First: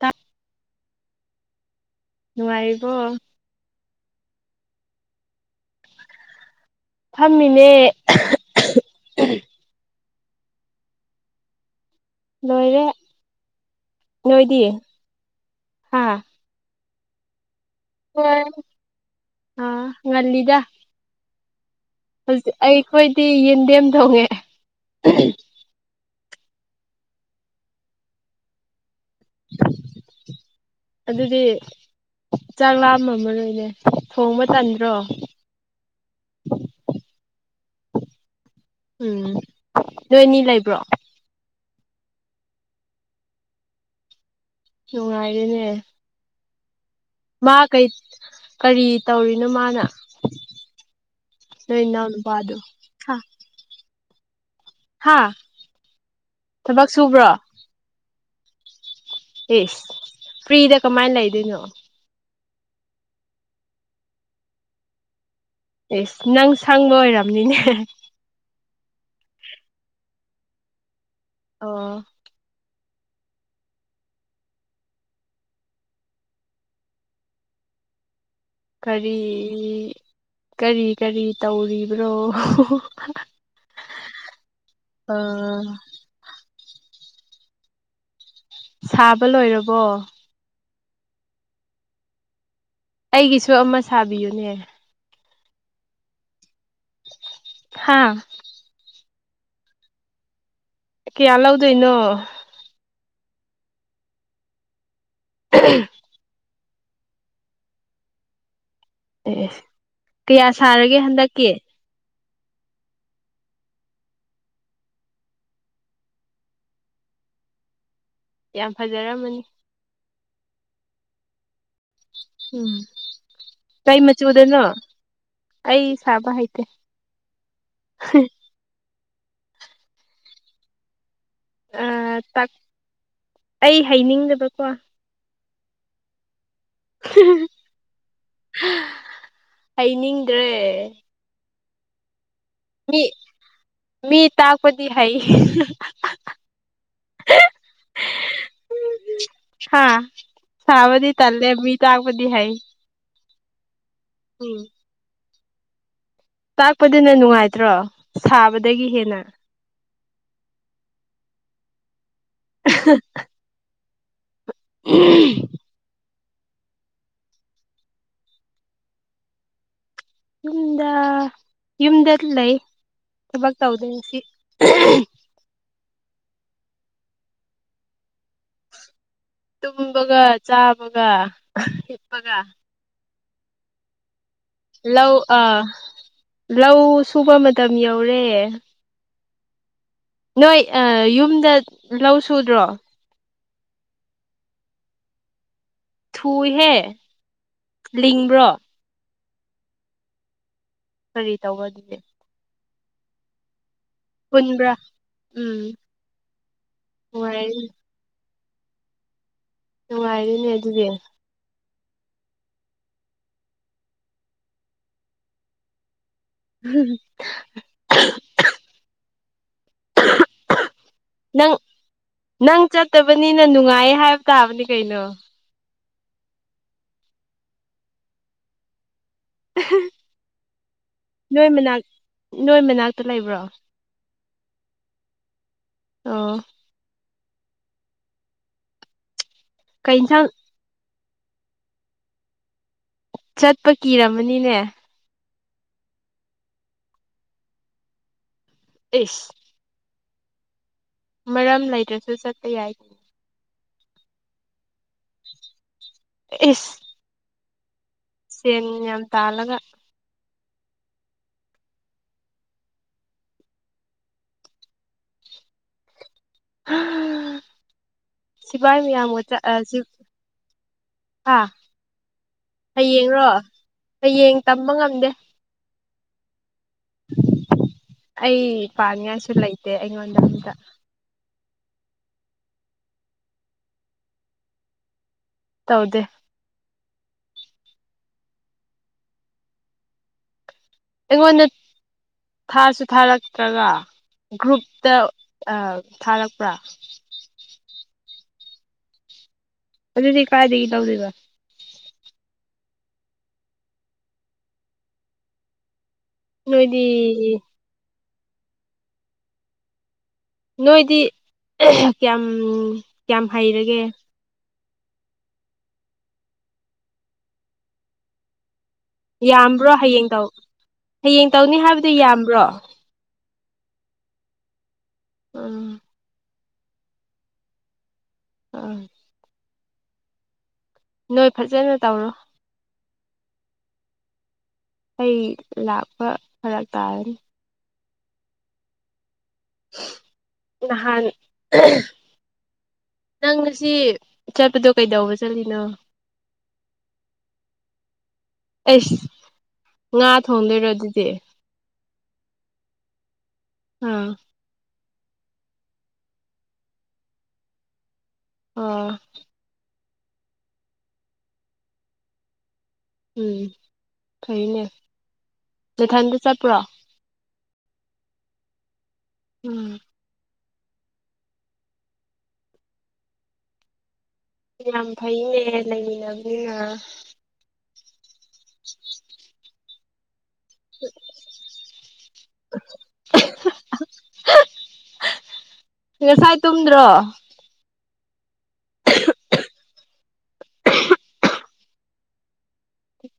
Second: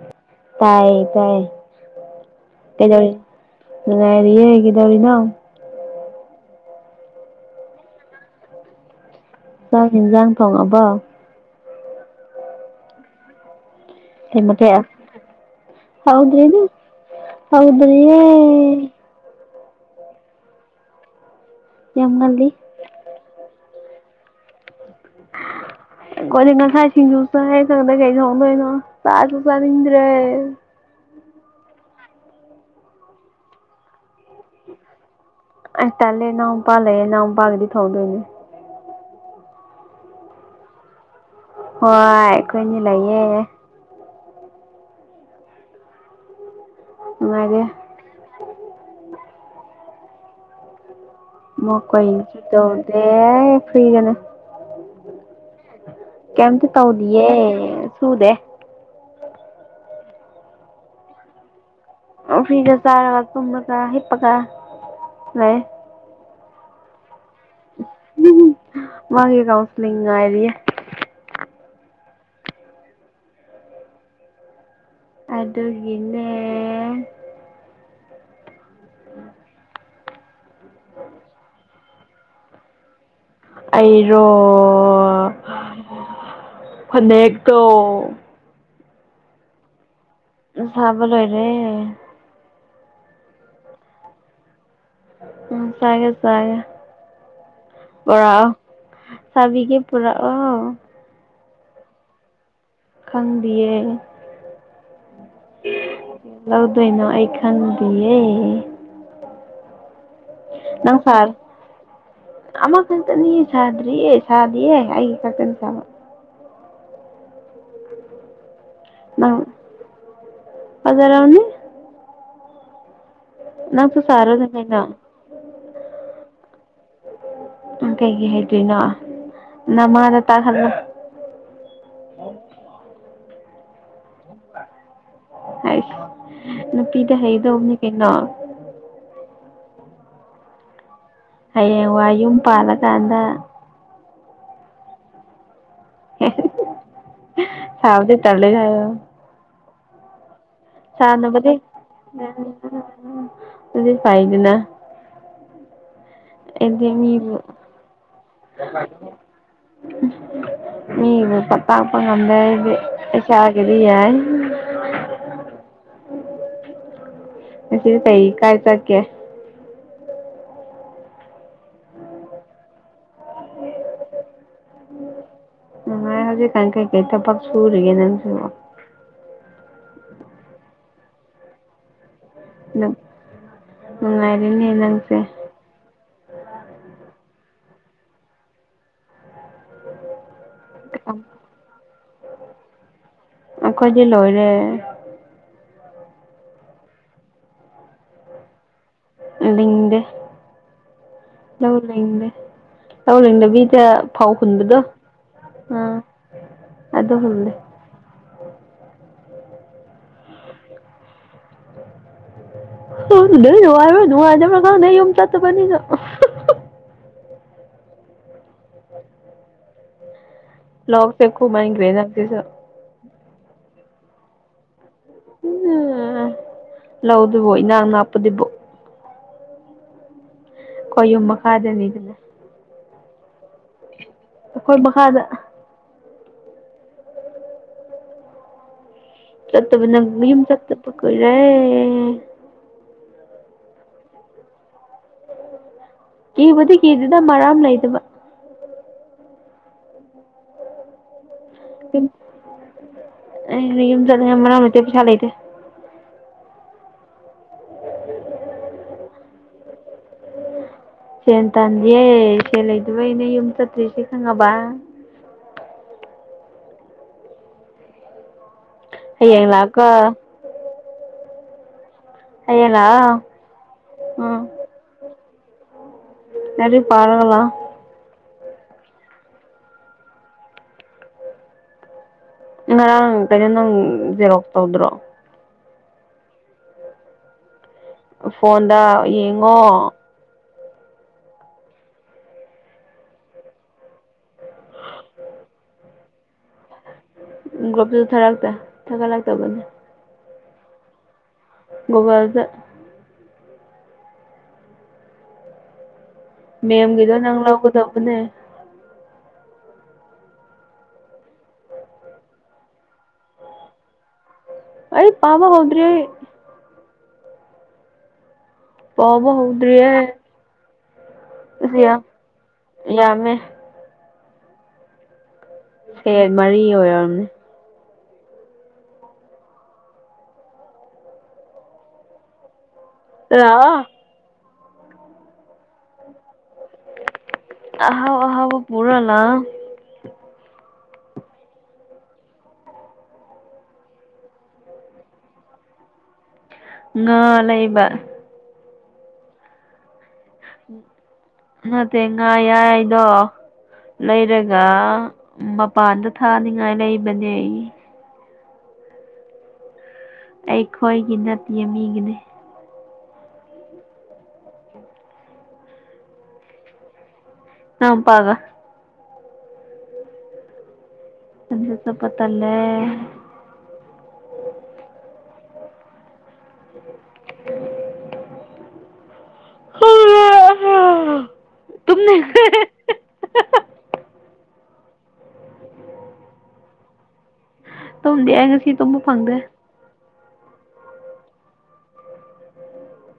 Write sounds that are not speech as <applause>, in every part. ꯇ ꯇꯥꯏꯌꯦ ꯇꯥꯏꯌꯦ ꯅꯨꯡꯉꯥꯏꯔꯤꯕꯣ ꯌꯦ ꯀꯩꯗꯧꯔꯤꯅꯣ ꯐꯝꯃꯤꯅꯦ ꯑꯍꯑꯍ ꯍꯤꯟꯖꯥꯡ ꯊꯣꯡꯉꯕꯣ ꯂꯣꯏꯔꯦ ꯀꯩ ꯅꯣꯏꯗꯤ ꯃꯊꯦꯜ ꯍꯥ ꯍꯧꯗ꯭ꯔꯤꯗ ꯍꯧꯗ꯭ꯔꯤ ꯑꯥ ꯉꯜꯂꯤꯗ ꯌꯥꯝ ꯍꯧꯖꯤꯛ ꯉꯜꯂꯤ ꯑꯩꯈꯣꯏꯗꯤ ꯌꯦꯟꯗꯦꯝ ꯊꯣꯡꯉꯦ ꯑꯈꯣꯏꯗꯤ ꯉꯁꯥꯏ ꯁꯤꯡꯖꯨ ꯆꯥꯏ ꯑꯟꯏꯟꯇꯦꯜꯂꯤꯖꯦꯕꯜ ꯆꯥꯛꯁꯨ ꯆꯥꯅꯤꯡꯗ꯭ꯔꯦ ꯑꯗꯨꯗꯤ ꯆꯥꯛ ꯂꯥꯝꯃꯝ ꯃꯔꯣꯏꯅꯦ ꯊꯣꯡꯕ ꯇꯟꯗ꯭ꯔꯣ ꯑꯦ ꯇꯜꯂꯦ ꯏꯅꯥꯎꯄꯥ ꯂꯩꯌꯦ ꯏꯅꯥꯎꯄꯥꯒꯗꯤ ꯊꯣꯡꯗꯣꯏꯅꯦ ꯎꯝ ꯅꯣꯏꯅꯤ ꯂꯩꯕ꯭ꯔꯣ ꯍꯣꯏ ꯑꯩꯈꯣꯏꯅꯤ ꯂꯩꯌꯦ ꯅꯨꯡꯉꯥꯏꯔꯦꯅꯦ ꯃꯥ ꯅꯨꯡꯉꯥꯏꯔꯦ ꯀꯩ ꯀꯔꯤ ꯇꯧꯔꯤꯅꯣ ꯃꯥꯅ ꯃ ꯅꯣꯏ ꯏꯅꯥꯎ ꯀꯣꯏꯁꯨ ꯅꯨꯄꯥꯗꯣ ꯇꯧꯗꯦ ꯐ꯭ꯔꯤꯗ ꯂꯩ ꯍꯥꯥ ꯀꯦꯝꯇ ꯇꯧꯗꯤꯌꯦ ꯁꯨꯗꯦ ꯏꯁ ꯐ꯭ꯔꯤꯗ ꯀꯃꯥꯏꯅ ꯂꯩꯗꯣꯏꯅꯣ ꯑ ꯐ꯭ꯔꯤꯗ ꯆꯥꯔꯒ ꯇꯨꯝꯃꯒ ꯍꯤꯞꯄꯒ ꯂꯩꯌꯦ ꯏꯁ ꯅꯪ ꯁꯪꯕ ꯑꯣꯏꯔꯝ ꯃꯥꯒꯤ ꯀꯥꯎꯟꯁꯤꯂꯤꯡ ꯉꯥꯏꯔꯤꯌꯦ ꯑꯣ ꯑꯗꯨꯒꯤꯅꯦ ꯀꯔꯤ ꯀꯔꯤ ꯀꯔꯤ ꯇꯧꯔꯤꯕ꯭ꯔꯣ ꯑꯩꯔꯣ ꯐꯅꯦꯛꯇꯣ ꯁꯥꯕ ꯂꯣꯏꯔꯕꯣ ꯁꯥꯕ ꯂꯣꯏꯔꯦ ꯑꯩꯒꯤꯁꯨ ꯑꯃ ꯁꯥꯕꯤꯌꯨꯅꯦ ꯎꯝ ꯁꯥꯒꯦ ꯁꯥꯒꯦ ꯍꯥ ꯄꯣꯔꯣꯛꯑꯣ ꯁꯥꯕꯤꯒꯦ ꯄꯨꯔꯛꯑꯣ ꯀꯤꯌꯥ ꯂꯧꯗꯣꯏꯅꯣ ꯈꯪꯗꯤꯌꯦ ꯑꯝꯍꯝ ꯂꯧꯗꯣꯏꯅꯣ ꯑꯩ ꯈꯪꯗꯤꯌꯦ ꯑꯦ ꯀꯌꯥ ꯁꯥꯔꯒꯦ ꯍꯟꯗꯛꯀꯤ ꯑꯃ ꯀꯪꯇꯅꯤ ꯁꯥꯗ꯭ꯔꯤꯌꯦ ꯁꯥꯗꯤꯌꯦ ꯑꯩꯒꯤ ꯈꯛꯇꯪ ꯁꯥꯕ ꯌꯥꯝ ꯅꯪ ꯐꯖꯔꯝꯃꯅꯤ ꯐꯖꯔꯝꯅꯤ ꯎꯝ ꯀꯩ ꯅꯪꯁꯨ ꯁꯥꯔꯣꯗ ꯃꯆꯨꯗꯅꯣ ꯀꯩꯅꯣ ꯑꯩ ꯁꯥꯕ ꯍꯩꯇ ꯇꯦ ꯑꯝ ꯀꯩꯒꯤ ꯍꯩꯇ꯭ꯔꯤꯅꯣ ꯅꯃꯥꯗ ꯇꯥꯛꯍꯜꯂꯣ ꯑ ꯇꯥꯛ ꯑꯩ ꯍꯥꯏꯅꯤꯡꯗꯕꯀꯣ ꯑꯩꯁ ꯅꯨꯄꯤꯗ ꯍꯩꯗꯧꯕꯅꯤ ꯀꯩꯅꯣ ꯍꯩꯅꯤꯡꯗ꯭ꯔꯦ ꯍꯌꯦꯡ ꯋꯥꯏ ꯌꯨꯝ ꯃꯤ ꯄꯥꯜꯂꯀꯥꯟꯗ ꯃꯤ ꯇꯥꯛꯄꯗꯤ ꯍꯩ ꯁꯥꯎꯗꯤ ꯇꯜꯂꯦ ꯍꯥꯏꯌꯣ ꯍꯥꯥ ꯁꯥꯕꯗꯤ ꯇꯜꯂꯦ ꯁꯥꯎꯅꯕꯗꯤ ꯃꯤ ꯇꯥꯛꯄꯗꯤ ꯍꯩ ꯑꯗꯨꯗꯤ ꯐꯩꯗꯅ ꯎꯝ ꯇꯥꯛꯄꯗꯨꯅ ꯅꯨꯡꯉꯥꯏꯇ꯭ꯔꯣ ꯁꯥꯕꯗꯒꯤ ꯍꯦꯟꯅ ꯎ ꯄꯠꯇ ꯉꯝꯗ ꯑꯩꯗꯤ ꯑꯩ ꯏꯁꯥꯒꯤꯗꯤ ꯌꯥꯏ ꯁꯤ ꯇꯩ ꯀꯥꯆꯥꯀꯦ ꯏꯗ ꯏꯝꯗ ꯂꯩ ꯂꯩ ꯆꯕꯥꯛ ꯇ ꯍꯧꯗꯁꯤ ꯍꯧꯖꯤꯛ ꯀꯥꯏ ꯀꯩ ꯀꯩ ꯊ ꯄ ꯁꯨꯔꯤꯒꯦ ꯅꯟꯁꯨ ꯇꯨꯝꯕꯒ ꯆꯥꯕꯒ ꯍꯤꯠꯄꯒ ꯎꯝ ꯅꯨꯡꯉꯥꯏ ꯂꯧ ꯑꯥ ꯂꯧ ꯁꯨꯕ ꯃꯇꯝ ꯌꯧꯔꯦ ꯅꯣꯏ ꯌꯨꯝꯗ ꯂꯧ ꯁꯨꯗ꯭ꯔꯣ ꯑꯩꯈꯣꯏꯗꯤ ꯂꯣꯏꯔꯦ ꯊꯨꯏꯍꯦ ꯂꯤꯡꯕ꯭ꯔꯣ ꯑꯤꯡꯗ ꯀꯔꯤ ꯇꯧꯕ ꯑꯗꯨꯗꯤ ꯇꯧꯂ ꯏꯤꯠ ꯐꯥꯎ ꯄꯨꯟꯕ꯭ꯔꯥ ꯍꯨꯟꯕꯗꯣ ꯎꯝ ꯑꯥꯎ ꯍꯨꯜꯂꯦ ꯅꯨꯡꯉꯥꯏꯔꯦ ꯑꯣ ꯅꯨꯡꯉꯥꯏꯔꯤꯅꯦ ꯑꯗꯨꯗꯤ ꯅꯨꯡꯔꯅꯨꯡꯗ ꯀꯥꯎ ꯅ ꯆꯠꯇꯅꯤꯗ <inaudible> ꯂ꯭ꯂꯣꯣꯛꯁꯦ ꯈꯨꯕ ꯑꯟ ꯀꯋꯦꯖꯁ ꯐꯠꯇꯕꯅꯤꯅ ꯅꯨꯡꯉꯥꯏ ꯍꯥꯏꯕ ꯇꯥꯕꯅꯤ ꯀꯩꯅꯣ ꯎꯝ ꯂꯧꯗꯨꯕꯣ ꯏꯅꯥꯥꯡ ꯅꯅꯥꯞꯄꯗꯨꯕꯣ ꯌꯨꯝ ꯅꯣꯏ ꯃꯅꯥꯛ ꯃꯈꯥꯗꯅꯤꯗꯅ ꯅꯣꯏ ꯃꯅꯥꯛꯇ ꯂꯩꯕ꯭ꯔꯣ ꯈꯣꯏꯕꯉꯥꯗ ꯑ ꯆꯠꯇꯕ ꯀꯩ ꯅꯪ ꯏꯟꯁꯥꯡ ꯌꯨꯝ ꯆꯠꯇ ꯄꯨ ꯀꯔꯦ ꯆꯠꯄ ꯀꯤꯔꯝꯃꯅꯤꯅꯦ ꯀꯤꯕꯨꯗꯤ ꯀꯤꯗꯨꯗ ꯃꯔꯥꯝ ꯂꯩꯗꯕ ꯏꯁ ꯃꯔꯝ ꯂꯩꯇ꯭ꯔꯁꯨ ꯆꯠꯄ ꯌꯥꯏ ꯑꯩ ꯌꯨꯝ ꯆꯠꯂꯦ ꯃꯔꯛ ꯅꯇꯦ ꯄꯩꯁꯥ ꯂꯩꯇꯦ ꯏꯁ ꯁꯦꯟ ꯌꯥꯝ ꯇꯥꯜꯂꯒ ꯁꯦꯟ ꯇꯥꯟꯗꯤꯌꯦ ꯁꯦ ꯂꯩꯗꯕ ꯑꯩꯅ ꯌꯨꯝ ꯆꯠꯇ꯭ꯔꯤꯁꯦ ꯈꯪꯉꯕ ꯁꯤꯐꯥꯏ ꯃꯌꯥꯝ ꯆ ꯍꯌꯦꯡ ꯁꯤ ꯂꯥꯛꯑꯣꯀꯣ ꯑꯥ ꯍꯌꯦꯡ ꯂꯥꯛꯑꯣ ꯍꯌꯦꯡꯔꯣ ꯍꯌꯦꯌꯦꯡ ꯎꯝ ꯇꯝꯕ ꯉꯝꯗꯦ ꯔꯤ ꯄꯔꯒꯥ ꯑꯩ ꯄꯥꯅꯤꯡꯉꯥꯏꯁꯨ ꯂꯩꯇꯦ ꯑꯩꯉꯣꯟꯗ ꯑꯗ ꯉꯔꯥꯡ ꯀꯩꯅꯣ ꯅꯪ ꯖꯦꯔꯣꯛ ꯇꯧꯗ꯭ꯔꯣ ꯇꯧꯗꯦ ꯐꯣꯟꯗ ꯌꯦꯡꯉꯣ ꯑꯩꯉꯣꯟꯗ ꯊꯥꯁꯨ ꯊꯥꯔꯛꯇ꯭ꯔꯒ ꯒ꯭ꯔꯨꯞꯇ ꯊꯥꯔꯛꯄ꯭ꯔꯥ ꯒ꯭ꯔꯣꯞꯇꯨꯁꯨ ꯊꯥꯔꯛꯇ ꯊꯥꯒꯠꯂꯛꯇꯕꯅꯤ ꯑꯗꯨꯗꯤ ꯀꯥꯏꯗ ꯂꯎꯗꯕ ꯨꯒꯨꯒꯥꯜꯗ ꯅꯣꯏꯗꯤ ꯃꯦꯝ ꯀꯤꯗꯣ ꯅꯪ ꯂꯧ ꯀꯨꯗꯄꯅꯦ ꯅꯣꯏꯗꯤ ꯀꯌꯥꯝ ꯀꯌꯥꯝ ꯍꯩꯔꯒꯦ ꯑꯩ ꯄꯥꯕ ꯍꯥꯎꯗ꯭ꯔꯤ ꯄꯥꯕ ꯌꯥꯝꯕ꯭ꯔꯣ ꯍꯧꯗ꯭ꯔꯤꯌꯦ ꯍꯌꯦꯡ ꯇꯧ ꯍꯌꯦꯡ ꯇꯧꯅꯤ ꯑꯁ ꯍꯥꯏꯕꯗꯨ ꯌꯥꯝ ꯌꯥꯝꯕ꯭ꯔꯣ ꯌꯥꯝꯃꯦ ꯑ ꯁꯦꯠ ꯃꯔꯤ ꯑꯣꯏꯔꯝꯅꯤ ꯑ ꯅꯣꯏ ꯐꯖꯅ ꯇꯧꯔꯣ ꯂꯥꯛꯑꯣ ꯑꯩ ꯂꯥꯛꯄ ꯐꯔꯛ ꯇꯥꯔꯅꯤ ꯑꯍꯥꯎ ꯑꯍꯥꯎ ꯄꯨꯔ ꯂꯥꯛꯑꯣ ꯅꯍꯥꯟ ꯅꯪ ꯉꯁꯤ ꯆꯠꯄꯗꯣ ꯀꯩꯗꯧꯕ ꯆꯠꯂꯤꯅꯣ ꯉꯥ ꯂꯩꯕ ꯑꯩꯁ ꯉꯥ ꯊꯣꯡꯗꯣꯏꯔꯣ ꯑꯗꯨꯗꯤ ꯇꯦꯡꯉꯥꯏ ꯌꯥꯏꯗꯣ ꯑꯥ ꯂꯩꯔꯒ ꯃꯄꯥꯟꯗ ꯊꯥꯅꯤꯉꯥꯏ ꯂꯩꯕꯅꯦ ꯑꯩ ꯑꯣ ꯑꯩꯈꯣꯏꯒꯤ ꯅꯠꯇꯦ ꯃꯤꯒꯤꯅꯦ ꯎꯝ ꯐꯩꯅꯦ ꯅꯊꯟꯗ ꯆꯠꯄ꯭ꯔꯣ ꯏꯅꯥꯎꯄ ꯒ ꯎꯝ ꯏꯊꯟꯇ ꯆꯠꯄ ꯇꯟꯂꯦ ꯌꯥꯝ ꯐꯩꯅꯦ ꯂꯩꯃꯤꯟꯅꯕꯅꯤꯅ <unintelligible> ꯍ ꯇꯨꯝꯅꯤꯡꯑꯦ ꯉꯁꯥꯏ ꯇꯨꯝꯗ꯭ꯔꯣ ꯇꯨꯝꯗꯦ ꯑꯩ ꯉꯁꯤ ꯇꯨꯝꯕ ꯐꯪꯗꯦ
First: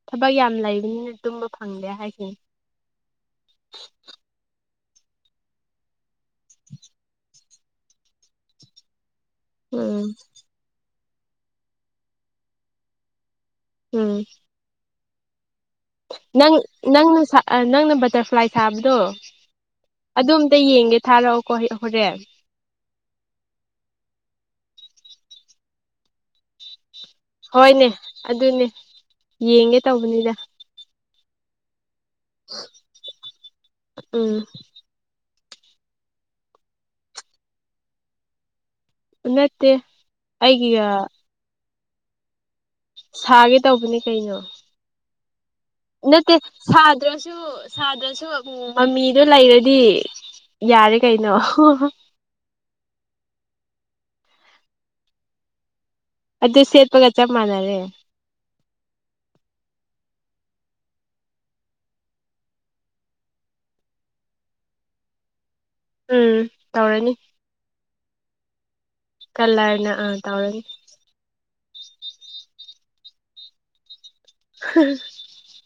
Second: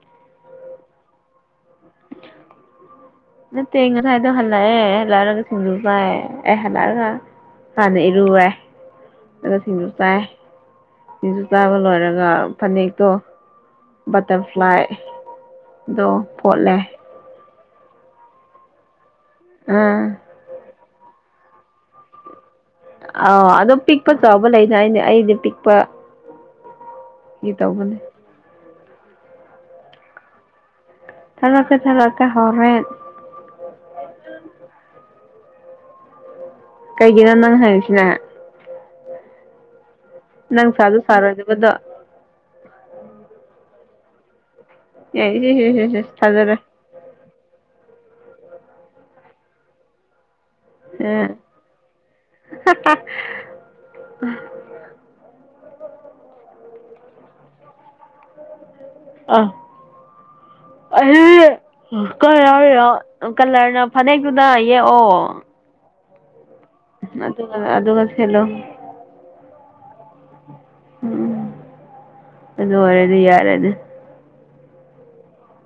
ꯊꯕꯛ ꯌꯥꯝ ꯂꯩꯕꯅꯤꯅ ꯇꯨꯝꯕ ꯐꯪꯗꯦ ꯍꯥꯏꯁꯤꯅꯤ ꯅꯠꯇꯦ ꯉꯁꯥꯏꯗꯣ ꯍꯟꯂꯛꯑꯦ ꯍꯟꯂꯛꯑꯒ ꯁꯤꯡꯖꯨ ꯆꯥꯏ ꯑꯦ ꯍꯜꯂꯛꯑꯒ ꯍꯥꯟꯅ ꯏꯔꯨꯔꯦ ꯑꯗꯨꯒ ꯁꯤꯡꯖꯨ ꯎꯝ ꯆꯥꯏ ꯁꯤꯡꯖꯨ ꯆꯥꯕ ꯂꯣꯏꯔꯒ ꯐꯅꯦꯛꯇꯣ ꯎꯝ ꯕꯇꯔꯐ꯭ꯂꯥꯏ ꯗꯣ ꯅꯪ ꯐꯣꯠꯂꯦ ꯅꯪ ꯅꯪꯅ ꯕꯇꯔꯐ꯭ꯂꯥꯏ ꯁꯥꯕꯗꯣ ꯑꯥ ꯑꯗꯨ ꯑꯝꯇ ꯌꯦꯡꯒꯦ ꯊꯥꯔꯛꯑꯣꯀꯣ ꯍ ꯍꯣꯔꯦꯟ ꯑ ꯑꯗꯨꯝ ꯄꯤꯛꯄ ꯆꯥꯎꯕ ꯂꯩꯅ ꯑꯩꯅ ꯑꯩꯗꯤ ꯄꯤꯛꯄ ꯍꯣꯏꯅꯦ ꯑꯗꯨꯅꯦ ꯌꯦꯡꯒꯦ ꯇꯧꯕꯅꯤꯗ ꯊꯦꯔꯛꯀꯦ ꯊꯦꯔꯛꯀꯦ ꯍꯣꯔꯦꯟ ꯎꯝ ꯀꯩꯒꯤꯅꯣ ꯅꯪ ꯍꯥꯏꯁꯤꯅꯦ ꯅꯠꯇꯦ ꯅꯪ ꯑꯩꯒꯤꯒ ꯁꯥꯁꯨ ꯁꯥꯔꯣꯏꯗꯕꯗ ꯁꯥꯒꯦ ꯇꯧꯕꯅꯦ ꯀꯩꯅꯣ ꯑꯦ ꯅꯠꯇꯦ ꯊꯥꯖꯔꯣꯏ ꯁꯥꯗ꯭ꯔꯁꯨ ꯁꯥꯗ꯭ꯔꯁꯨ ꯃꯃꯤꯗꯣ ꯂꯩꯔꯗꯤ ꯌꯥꯔꯦ ꯀꯩꯅꯣ <unintelligible> ꯑꯗꯨ ꯁꯦꯠꯄꯒ ꯆꯞ ꯃꯥꯟꯅꯔꯦ ꯑ ꯑꯍ ꯀ ꯌꯥꯎꯔꯤꯔꯣ ꯀꯂꯔꯅ ꯐꯅꯦꯛꯇꯨꯗ ꯌꯦꯛꯑꯣ ꯎꯝ ꯇꯧꯔꯅꯤ ꯑꯗꯨꯒ ꯑꯗꯨꯒ ꯁꯦꯠꯂꯣ ꯇꯧꯔꯅꯤ ꯎꯝ ꯑꯗꯨ ꯑꯣꯏꯔꯦꯗꯤ ꯌꯥꯔ ꯑꯗꯨ <inaudible>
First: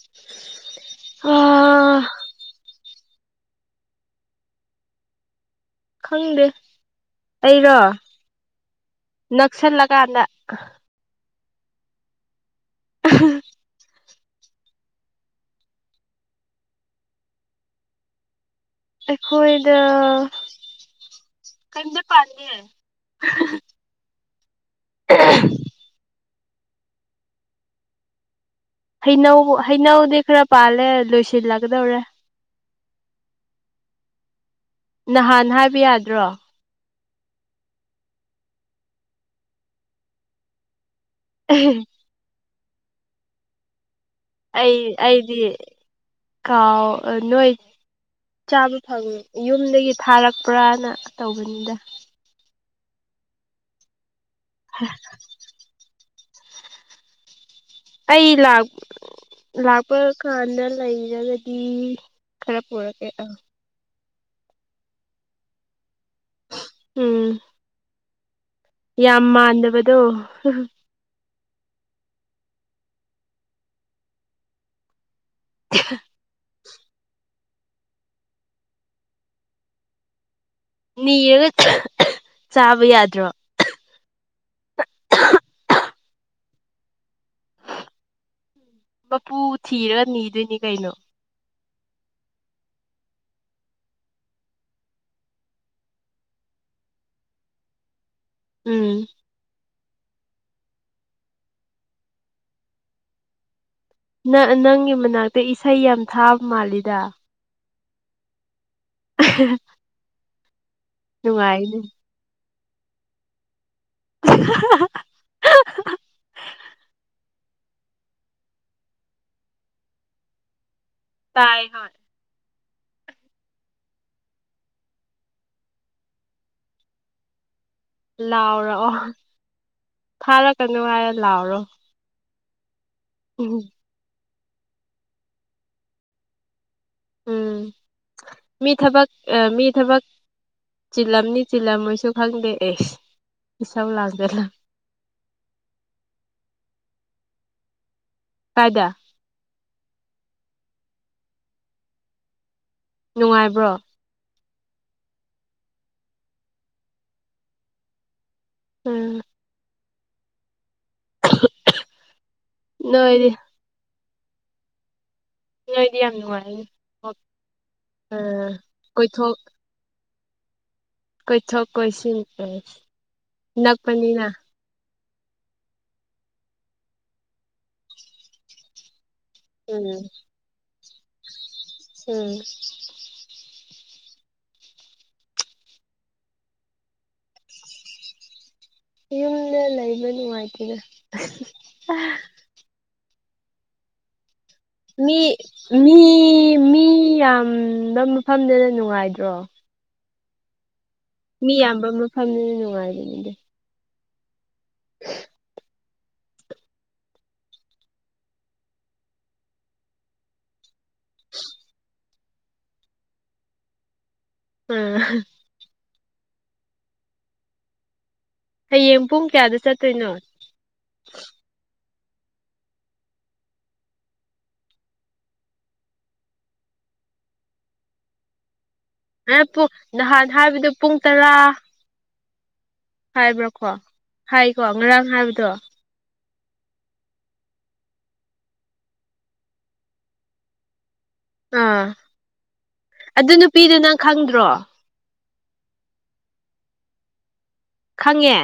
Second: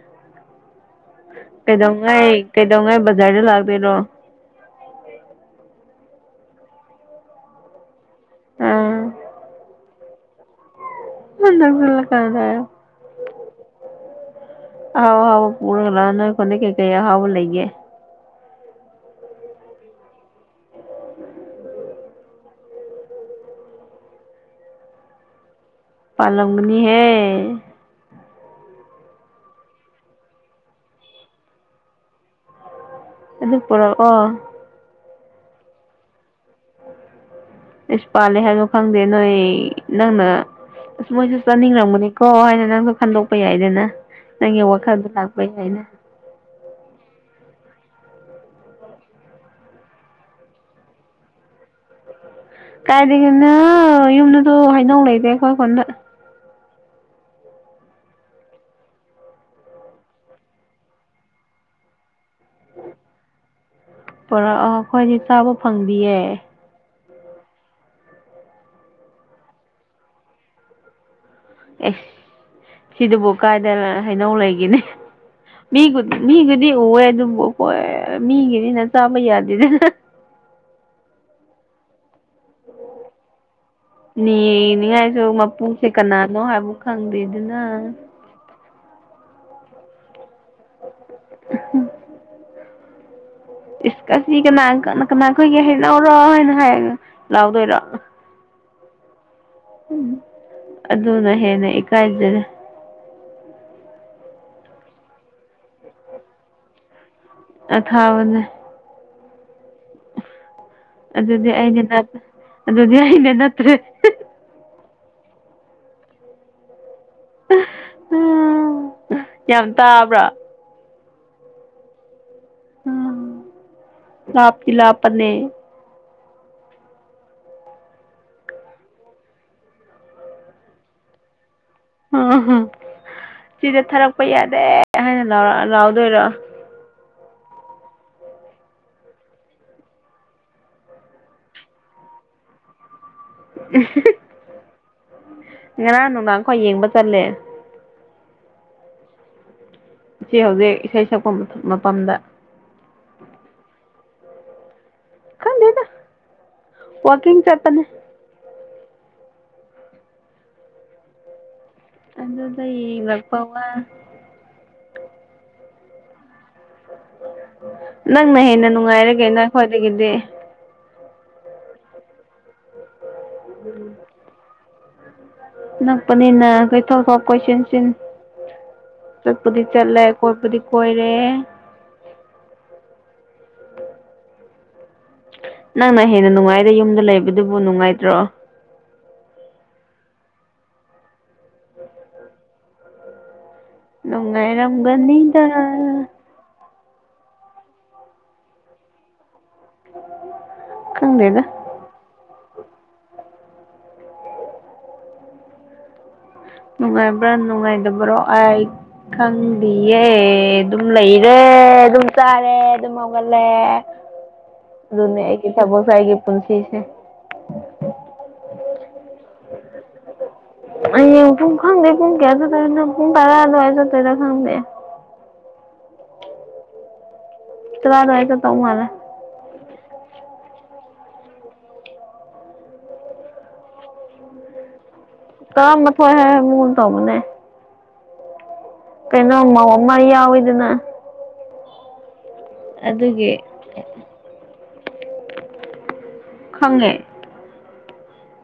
<inaudible> ꯑꯥ ꯀꯩꯗꯧꯉꯥꯏ ꯀꯩꯗꯧꯉꯥꯏ ꯕꯖꯥꯔꯗ ꯂꯥꯛꯇꯣꯏꯔꯣ ꯈꯪꯗꯦ ꯑꯩꯔꯣ ꯑꯥ ꯅꯛꯁꯜꯂ ꯀꯗ ꯍ ꯐꯂ ꯀꯗ <inaudible> ꯑꯣ ꯑ ꯄꯨꯔꯒ ꯂꯅ ꯀꯟꯅ ꯀꯦꯀ ꯍꯥꯎ ꯂꯩꯌꯦꯦ ꯑꯩꯈꯣꯏꯗ ꯀꯩꯗ ꯄꯥꯗ ꯑ ꯄꯥꯜꯂꯝꯂꯝꯒꯅꯤꯍꯦ ꯍꯩꯅꯧ ꯍꯩꯅꯧꯗꯤ ꯈꯔ ꯄꯥꯜꯂꯦ ꯂꯣꯏꯁꯤꯜꯂꯒꯗꯧꯔꯦ ꯑꯗꯨ ꯄꯨꯔꯛꯑꯣ ꯅꯍꯥꯟ ꯍꯥꯏꯕ ꯌꯥꯗ꯭ꯔꯣ ꯑꯩꯁ ꯄꯥꯜꯜꯂꯤꯦ ꯍꯥꯏꯅꯣ ꯈꯪꯗꯦ ꯅꯣꯏ ꯅꯪꯅ ꯃꯣꯏꯁꯨ ꯆꯥꯅꯤꯡꯔꯝꯒꯅꯤꯀꯣ ꯍꯥꯏꯅ ꯅꯪꯁꯨ ꯈꯟꯗꯣꯛꯄ ꯌꯥꯏꯗꯅ ꯅꯪꯒꯤ ꯑꯩ ꯋꯥꯈꯜꯗꯣ ꯑꯩꯗꯤ ꯂꯥꯛꯄ ꯌꯥꯏꯅꯦ ꯀꯥꯎ ꯅꯣꯏ ꯆꯥꯕ ꯐꯪꯉꯤ ꯌꯨꯝꯗꯒꯤ ꯊꯥꯔꯛꯄ꯭ꯔꯥꯅ ꯇꯧꯕꯅꯤꯗ ꯀꯥꯏꯗꯒꯦꯅ ꯌꯨꯝꯗꯁꯨ ꯍꯥꯏꯅꯧ ꯂꯩꯇꯦ ꯑꯩꯈꯣꯏ ꯀꯣꯟꯅ ꯑꯩ ꯂꯥꯛ ꯂꯥꯛꯄ ꯀꯥꯟꯗ ꯂꯩꯔꯒꯗꯤ ꯈꯔ ꯄꯨꯔꯛꯀꯦ ꯑꯥ ꯄꯨꯔꯥ ꯑꯥ ꯑꯩꯈꯣꯏꯗꯤ ꯆꯥꯕ ꯐꯪꯗꯤꯌꯦ ꯎꯝ ꯌꯥꯝ ꯃꯥꯟꯗꯕꯗꯣ ꯑꯦ ꯁꯤꯗꯨꯕꯨ ꯀꯥꯏꯗ ꯍꯩꯅꯧ ꯂꯩꯒꯅꯤ ꯃꯤ ꯃꯤ ꯗꯤ ꯎꯑꯦ ꯑꯗꯨꯝꯕꯨ ꯍꯣꯏ ꯃꯤꯒꯤꯅꯤꯅ ꯆꯥꯕ ꯌꯥꯗꯦꯗꯅ ꯅꯤꯔꯒ ꯆꯥꯕ ꯌꯥꯗ꯭ꯔꯣ ꯅꯤꯉꯥꯏꯁꯨ ꯃꯄꯨꯁꯦ ꯀꯅꯥꯅꯣ ꯍꯥꯏꯕ ꯈꯪꯗꯦꯗꯅ ꯃꯄꯨ ꯊꯤꯔꯒ ꯅꯤꯗꯣꯏꯅꯤ ꯀꯩꯅꯣ ꯏꯁꯁꯤ ꯀꯅꯥ ꯀ ꯀꯅꯥ ꯑꯩꯈꯣꯏꯒꯤ ꯍꯥꯏꯩꯅꯧꯔꯣ ꯍꯥꯏꯅ ꯍꯥꯏꯔꯒ ꯂꯥꯎꯗꯣꯏꯔꯣ ꯎꯝ ꯎꯝ ꯑꯗꯨꯅ ꯍꯦꯟꯅ ꯏꯀꯥꯏꯖꯔꯦ ꯅꯪ ꯅꯪꯒꯤ ꯃꯅꯥꯛꯇ ꯏꯁꯩ ꯌꯥꯝ ꯊꯥꯕ ꯃꯥꯜꯂꯤꯗ ꯑ ꯈꯥꯕꯅꯦ <inaudible> ꯑꯗꯨꯗꯤ ꯅꯨꯡꯉꯥꯏꯅꯦ ꯑꯩꯅ ꯑꯗꯨꯗꯤ ꯑꯩꯅ ꯅꯠꯇ꯭ꯔꯦ <inaudible> ꯎꯝ ꯌꯥꯝ ꯇꯥꯕ꯭ꯔꯥ ꯇꯥꯏ ꯍꯣꯏ ꯆꯞꯀꯤ ꯂꯥꯄꯟꯅ ꯂꯥꯎꯔꯑꯣ ꯊꯥꯔꯛꯀꯅꯨ ꯍꯥꯏꯔ ꯂꯥꯎꯑꯣꯔꯣ ꯎꯝ ꯎꯝ ꯁꯤꯗ ꯊꯥꯔꯛꯄ ꯌꯥꯗꯦ ꯍꯥꯏꯅꯔ ꯂꯥꯎꯗꯣꯏꯔꯣ ꯎꯝ ꯃꯤ ꯊꯕꯛ ꯑ ꯃꯤ ꯊꯕꯛ ꯆꯤꯜꯂꯝꯅꯤ ꯆꯤꯜꯂꯝꯣꯏꯁꯨ ꯈꯪꯗꯦ ꯑꯦꯁ ꯏꯁꯆꯥꯎ ꯂꯥꯡꯗ ꯂ ꯉꯔꯥꯡ ꯅꯨꯡꯗꯥꯡꯈꯋꯥ ꯌꯦꯡꯕ ꯆꯠꯂꯦ ꯀꯥꯏꯗ ꯁꯤ ꯍꯧꯖꯤꯛ ꯏꯁꯩ ꯁꯛꯄ ꯃꯇꯝꯗ ꯅꯨꯡꯉꯥꯏꯕ꯭ꯔꯣ ꯈꯪꯗꯗ ꯋꯥꯀꯤꯡ ꯆꯄꯅꯦ ꯎꯝ ꯑ ꯑꯗꯨꯗꯗ ꯏ ꯂꯄꯋꯥ ꯅꯨꯡꯉꯣꯏꯗꯤ ꯌꯥꯝ ꯅꯨꯡꯉꯥꯏ ꯅꯪꯅ ꯍꯦꯟꯅ ꯅꯨꯡꯉꯥꯏꯔꯒꯦ ꯅ ꯈꯈꯋꯥꯗꯒꯤꯗꯤ ꯀꯣꯏ ꯊꯣꯛ ꯀꯣꯏ ꯁꯤ ꯅꯄꯅꯤꯅꯥ ꯅꯛꯄꯅꯤꯅ ꯀꯩꯊꯣꯛ ꯊꯣꯛ ꯀꯣꯏꯁꯟꯁꯤꯟ ꯆꯠꯄꯗꯤ ꯎꯝ ꯆꯠꯂꯦ ꯀꯣꯏꯕꯗꯤ ꯀꯣꯏꯔꯦ ꯑꯗ ꯎꯝ ꯅꯪꯅ ꯍꯦꯟꯅ ꯅꯨꯡꯉꯥꯏꯗꯦ ꯌꯨꯝꯗ ꯂꯩꯕꯗꯨꯕꯨ ꯅꯨꯡꯉꯥꯏꯇ꯭ꯔꯣ ꯌꯨꯝꯗ ꯂꯩꯕ ꯅꯨꯡꯉꯥꯏꯇꯦꯗ ꯑꯪ ꯃꯤ ꯃꯤ ꯃꯤ ꯌꯥꯝꯕ ꯃꯐꯝꯗꯨꯅ ꯅꯨꯡꯉꯥꯏꯗ꯭ꯔꯣ ꯈꯪꯗꯦꯗ ꯃꯤ ꯌꯥꯝꯕ ꯃꯐꯝꯗꯨꯅ ꯅꯨꯡꯉꯥꯏꯕꯅꯤꯗꯤ ꯅꯨꯡꯉꯥꯏꯕ꯭ꯔꯥ ꯅꯨꯡꯉꯥꯏꯇꯕ꯭ꯔꯣ ꯑꯩ ꯈꯪꯗꯤꯌꯦ ꯑꯗꯨꯝ ꯂꯩꯔꯦ ꯑꯗꯨꯝ ꯆꯥꯔꯦ ꯑꯗꯨꯝ ꯍꯧꯥꯎꯒꯜꯂꯦ ꯑꯥ ꯨꯅꯤꯌꯥꯏꯒꯤ ꯏ ꯊꯕꯁꯥꯏꯒꯤ ꯄꯨꯟꯁꯤꯁ ꯍꯌꯦꯡ ꯄꯨꯡ ꯀꯌꯥꯗ ꯆꯠꯇꯣꯏꯅꯣ ꯑꯩꯌꯦꯡ ꯄꯨꯡ ꯈꯪꯗꯦ ꯄꯨꯡ ꯀꯌꯥ ꯆꯠꯇꯣꯏ ꯅꯪ ꯄꯨꯡ ꯄꯥꯔ ꯑꯗꯨꯋꯥꯏ ꯆꯠꯇꯣꯏꯗ ꯈꯪꯗꯦ ꯇꯔꯏ ꯀ ꯇꯧ ꯃꯥꯅ ꯅꯍꯥꯟ ꯍꯥꯏꯕꯗ ꯄꯨꯡ ꯇꯔꯥ ꯍꯥꯏꯕ꯭ꯔꯣꯀꯣ ꯍꯥꯏꯀꯣ ꯉꯔꯥꯡ ꯍꯥꯏꯕꯗꯣ ꯇꯔꯥꯃꯊꯣꯏ ꯍꯥꯏ ꯑꯃꯨꯛ ꯇꯧꯕꯅꯦ ꯀꯩꯅꯣ ꯃꯧ ꯑꯃ ꯌꯥꯎꯋꯤꯗꯅ ꯑꯥ ꯑꯗꯨꯒꯤ ꯑꯗꯨ ꯅꯨꯄꯤꯗꯨ ꯅꯪ ꯈꯪꯗ꯭ꯔꯣ ꯈꯪꯉꯦ ꯈꯪꯉꯦ